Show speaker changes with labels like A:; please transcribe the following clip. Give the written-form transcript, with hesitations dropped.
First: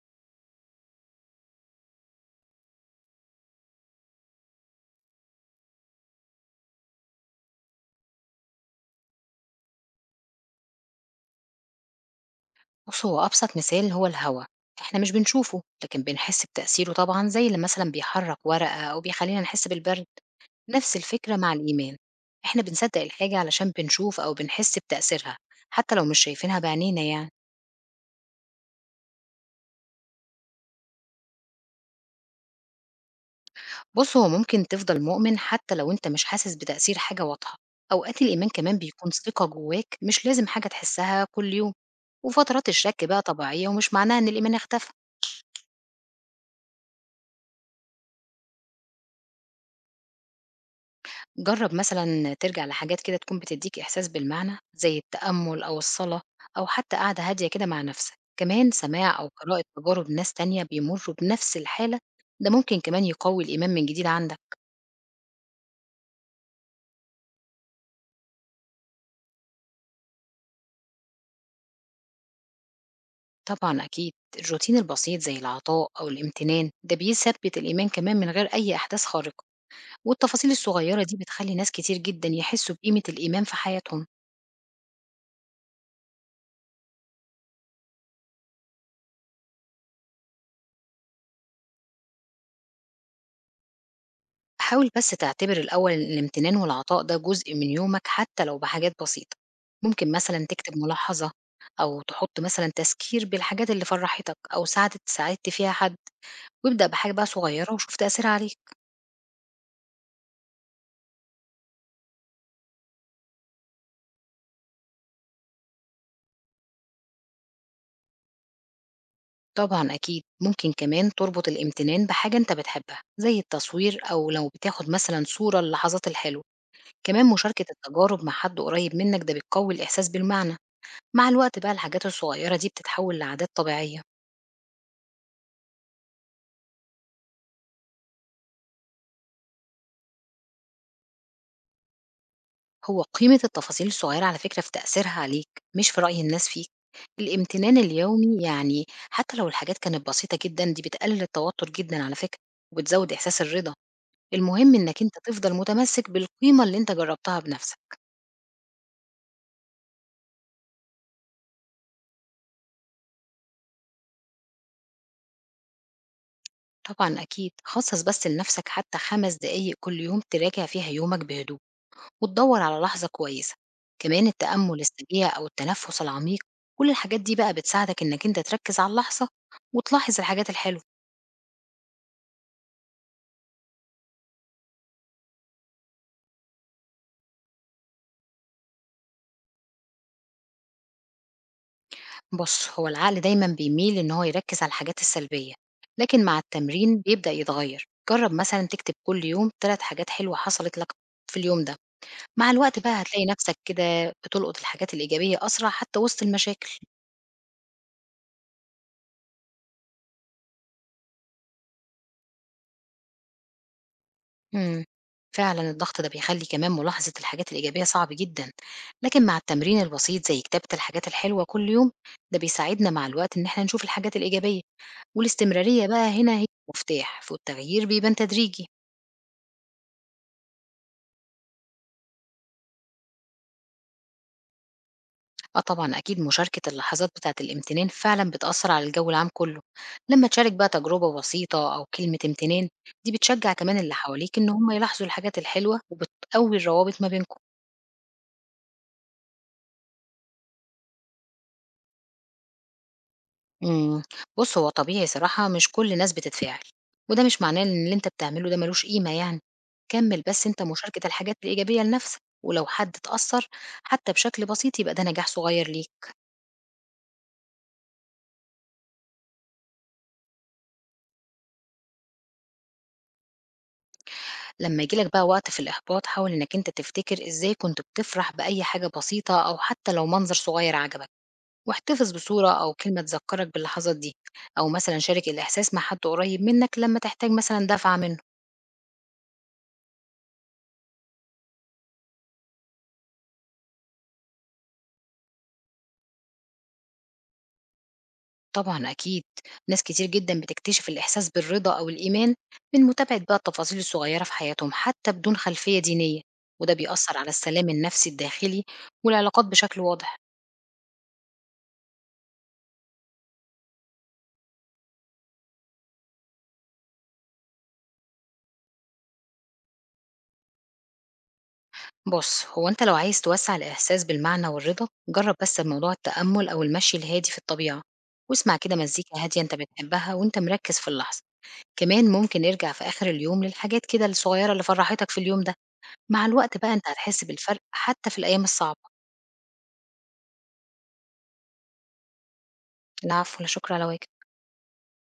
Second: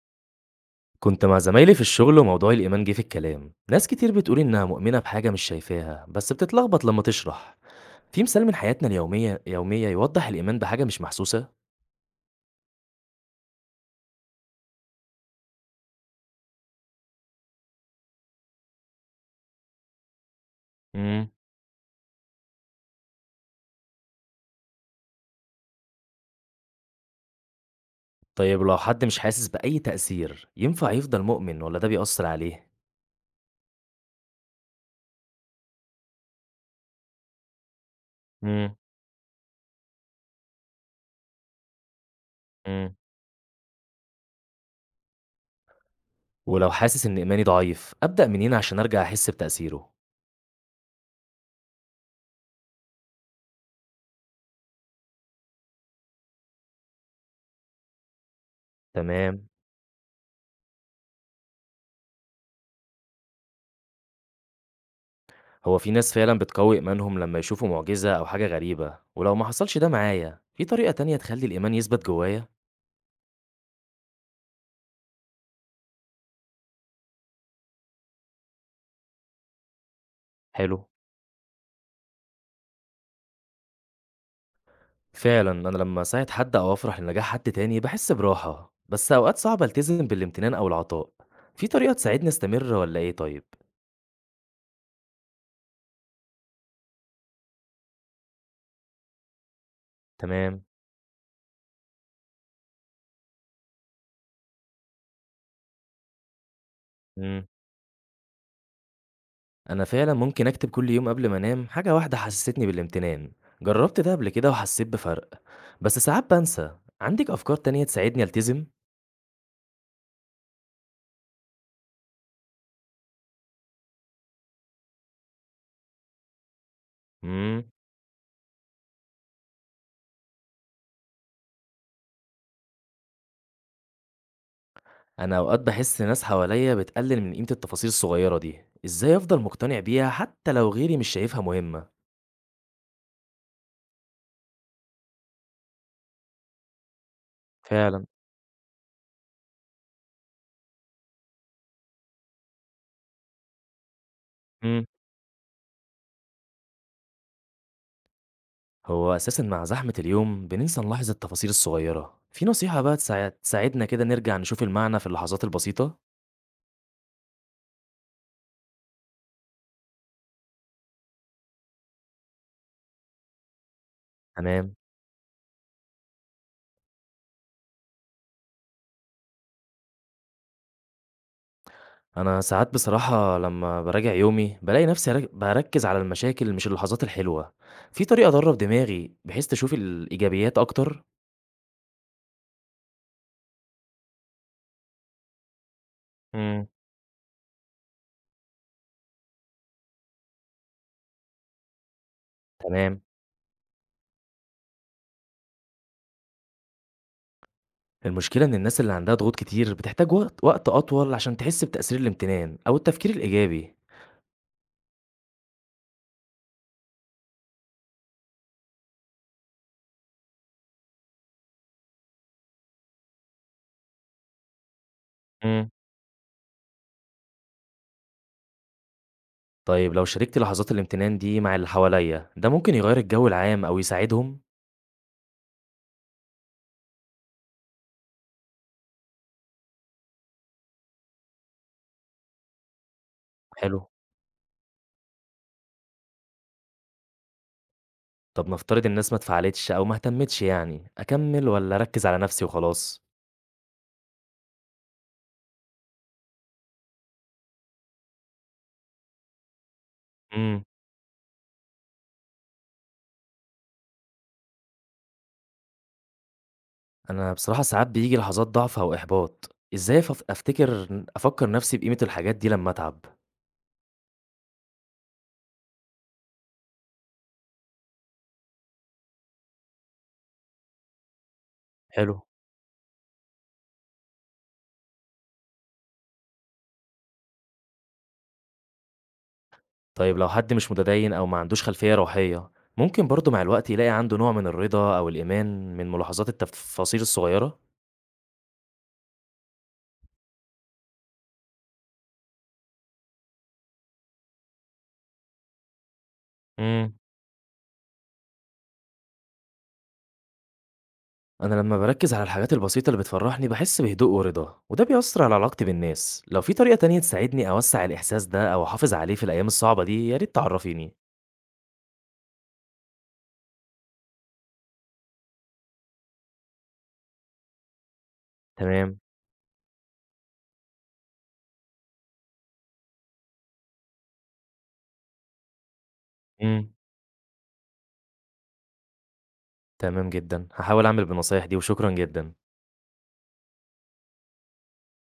A: كنت مع زمايلي في الشغل وموضوع الإيمان جه في الكلام. ناس كتير بتقول إنها مؤمنة بحاجة مش شايفاها بس بتتلخبط لما تشرح. في مثال من حياتنا اليومية يوضح الإيمان بحاجة مش محسوسة؟
B: بُص، هو أبسط مثال هو الهوا، إحنا مش بنشوفه، لكن بنحس بتأثيره طبعًا زي اللي مثلًا بيحرك ورقة أو بيخلّينا نحس بالبرد، نفس
A: امم.
B: الفكرة مع الإيمان، إحنا بنصدق الحاجة علشان بنشوف أو بنحس بتأثيرها، حتى لو مش شايفينها بعينينا يعني.
A: طيب لو حد مش حاسس بأي تأثير ينفع يفضل مؤمن ولا ده بيأثر عليه؟
B: بُص، هو ممكن تفضل مؤمن حتى لو أنت مش حاسس بتأثير حاجة واضحة، أوقات الإيمان
A: امم.
B: كمان بيكون ثقة جواك مش لازم حاجة تحسها كل يوم، وفترات
A: امم.
B: الشك بقى طبيعية ومش معناها إن الإيمان اختفى.
A: ولو حاسس إن إيماني ضعيف أبدأ منين عشان أرجع أحس بتأثيره؟
B: جرب مثلا ترجع لحاجات كده تكون بتديك إحساس بالمعنى زي التأمل أو الصلاة أو حتى قعدة هادية كده مع نفسك، كمان سماع أو
A: تمام.
B: قراءة تجارب ناس تانية بيمروا بنفس الحالة. ده ممكن كمان يقوي الإيمان من جديد عندك.
A: هو في ناس فعلا بتقوي إيمانهم لما يشوفوا معجزة أو حاجة غريبة، ولو ما حصلش ده معايا في طريقة تانية تخلي الإيمان يثبت جوايا؟
B: طبعا أكيد، الروتين البسيط زي العطاء أو الامتنان ده بيثبت الإيمان كمان من غير أي أحداث خارقة، والتفاصيل
A: حلو.
B: الصغيرة دي بتخلي ناس كتير جدا يحسوا بقيمة الإيمان في حياتهم.
A: فعلا أنا لما أساعد حد أو أفرح لنجاح حد تاني بحس براحة، بس أوقات صعب ألتزم بالامتنان أو العطاء. في طريقة تساعدني أستمر ولا إيه طيب؟
B: حاول بس تعتبر الأول إن الامتنان والعطاء ده جزء من يومك حتى لو بحاجات بسيطة، ممكن مثلا
A: تمام.
B: تكتب ملاحظة، أو تحط مثلا تذكير بالحاجات اللي فرحتك أو ساعدت فيها حد، وابدأ بحاجة بقى
A: مم.
B: صغيرة وشوف تأثيرها عليك.
A: أنا فعلا ممكن أكتب كل يوم قبل ما أنام حاجة واحدة حسستني بالامتنان. جربت ده قبل كده وحسيت بفرق، بس ساعات بنسى. عندك أفكار تانية تساعدني ألتزم؟
B: طبعا أكيد، ممكن كمان تربط الامتنان بحاجة أنت بتحبها زي التصوير أو لو بتاخد مثلا صورة للحظات الحلوة، كمان
A: مم.
B: مشاركة التجارب مع حد قريب منك ده بتقوي الإحساس بالمعنى. مع الوقت بقى الحاجات الصغيرة دي بتتحول لعادات طبيعية.
A: أنا أوقات بحس ناس حواليا بتقلل من قيمة التفاصيل الصغيرة دي، إزاي أفضل مقتنع بيها حتى لو غيري مش شايفها مهمة؟
B: هو قيمة التفاصيل الصغيرة على فكرة في تأثيرها عليك مش في رأي الناس فيك، الامتنان
A: فعلا.
B: اليومي يعني حتى لو الحاجات كانت بسيطة جدا دي بتقلل التوتر جدا على فكرة، وبتزود إحساس الرضا. المهم إنك أنت تفضل متمسك بالقيمة اللي أنت جربتها بنفسك.
A: هو أساسًا مع زحمة اليوم بننسى نلاحظ التفاصيل الصغيرة، في نصيحة بقى تساعدنا كده نرجع نشوف المعنى في اللحظات البسيطة؟
B: طبعا أكيد، خصص بس لنفسك حتى 5 دقايق كل يوم تراجع فيها يومك بهدوء، وتدور على لحظة كويسة، كمان
A: تمام.
B: التأمل السريع أو التنفس العميق، كل الحاجات دي بقى بتساعدك إنك أنت تركز على اللحظة وتلاحظ الحاجات الحلوة.
A: أنا ساعات بصراحة لمّا باراجع يومي بالاقي نفسي باركّز على المشاكل مش اللحظات الحلوة، في طريقة أدرّب دماغي بحيث تشوف الإيجابيات أكتر؟
B: بص هو العقل دايما بيميل إن هو يركز على الحاجات السلبية، لكن مع
A: امم.
B: التمرين بيبدأ يتغير. جرب مثلا تكتب كل يوم 3 حاجات حلوة حصلت لك في اليوم ده، مع الوقت
A: تمام.
B: بقى هتلاقي نفسك كده بتلقط الحاجات الإيجابية أسرع حتى وسط المشاكل.
A: المشكلة إن الناس اللي عندها ضغوط كتير بتحتاج وقت أطول عشان تحس بتأثير الامتنان أو التفكير الإيجابي.
B: مم. فعلا الضغط ده بيخلي كمان ملاحظة الحاجات الإيجابية صعب جدا، لكن مع التمرين البسيط زي كتابة الحاجات الحلوة كل يوم، ده بيساعدنا مع الوقت إن احنا نشوف الحاجات الإيجابية،
A: امم.
B: والاستمرارية بقى هنا هي المفتاح، والتغيير بيبان تدريجي.
A: طيب لو شاركت لحظات الامتنان دي مع اللي حواليّا ده ممكن يغيّر الجو العام أو يساعدهم؟
B: آه طبعًا أكيد، مشاركة اللحظات بتاعة الامتنان فعلًا بتأثّر على الجو العام كلّه، لمّا تشارك بقى تجربة بسيطة أو كلمة امتنان، دي بتشجّع كمان
A: حلو.
B: اللي حواليك إن هُم يلاحظوا الحاجات الحلوة وبتقوي الروابط ما بينكم.
A: طب نفترض الناس ما اتفعّلتش أو ما اهتمِّتش يعني، أكمّل والّا أركّز على نَفْسي وخلاص؟
B: إمم، بُص هو طبيعي صراحة مش كل الناس بتتفاعل، وده مش معناه إن اللي أنت بتعمله ده ما لوش قيمة يعني، كمّل بس أنت
A: إمم.
B: مشاركة الحاجات الإيجابية لنفسك، ولو حد اتأثّر حتى بشكل بسيط يبقى ده نجاح صغير ليك.
A: أنا بصراحة ساعات بييجي لحظات ضعف أو إحباط، إزاي فف أفتكر أفكّر نَفْسي بقيمة الحاجات دي لمّا أتعب؟
B: لمّا ييجي لك بقى وقت في الإحباط، حاول إنك أنت تفتكر إزاي كنت بتفرح بأي حاجة بسيطة أو حتى لو منظر صغير عجبك، واحتفظ
A: حلو.
B: بصورة أو كلمة تذكرك باللحظات دي، أو مثلًا شارك الإحساس مع حد قريب منك لمّا تحتاج مثلًا دفعة منه.
A: طيب لو حد مش متديّن أو ما عندوش خلفية روحية، ممكن برضه مع الوقت يلاقي عنده نوع من الرضا أو الإيمان من ملاحظات التفاصيل الصغيرة؟
B: طبعًا أكيد، ناس كتير جدًا بتكتشف الإحساس بالرضا أو الإيمان من متابعة بقى التفاصيل الصغيرة في حياتهم حتى بدون خلفية دينية، وده
A: إمم.
B: بيأثر على السلام النفسي الداخلي والعلاقات بشكل واضح.
A: أنا لما بركز على الحاجات البسيطة اللي بتفرحني بحس بهدوء ورضا، وده بيأثر على علاقتي بالناس. لو في طريقة تانية تساعدني أوسع الإحساس ده أو أحافظ عليه في الأيام الصعبة دي يا ريت تعرفيني.
B: بُص، هو أنت لو عايز توسّع الإحساس بالمعنى والرضا، جرّب بس بموضوع التأمُّل أو المشي الهادي في الطبيعة، واسمع كده
A: تمام.
B: مزيكا هادية أنت بتحبها وأنت مركّز في اللحظة، كمان ممكن ارجع في آخر اليوم للحاجات كده الصغيّرة اللي فرّحتك في اليوم ده، مع الوقت
A: مم.
B: بقى أنت هتحس بالفرق حتى في الأيام الصعبة.
A: تمام جدا هحاول أعمل بالنصايح دي وشكرا جدا.
B: العفو، لا شكر على واجب.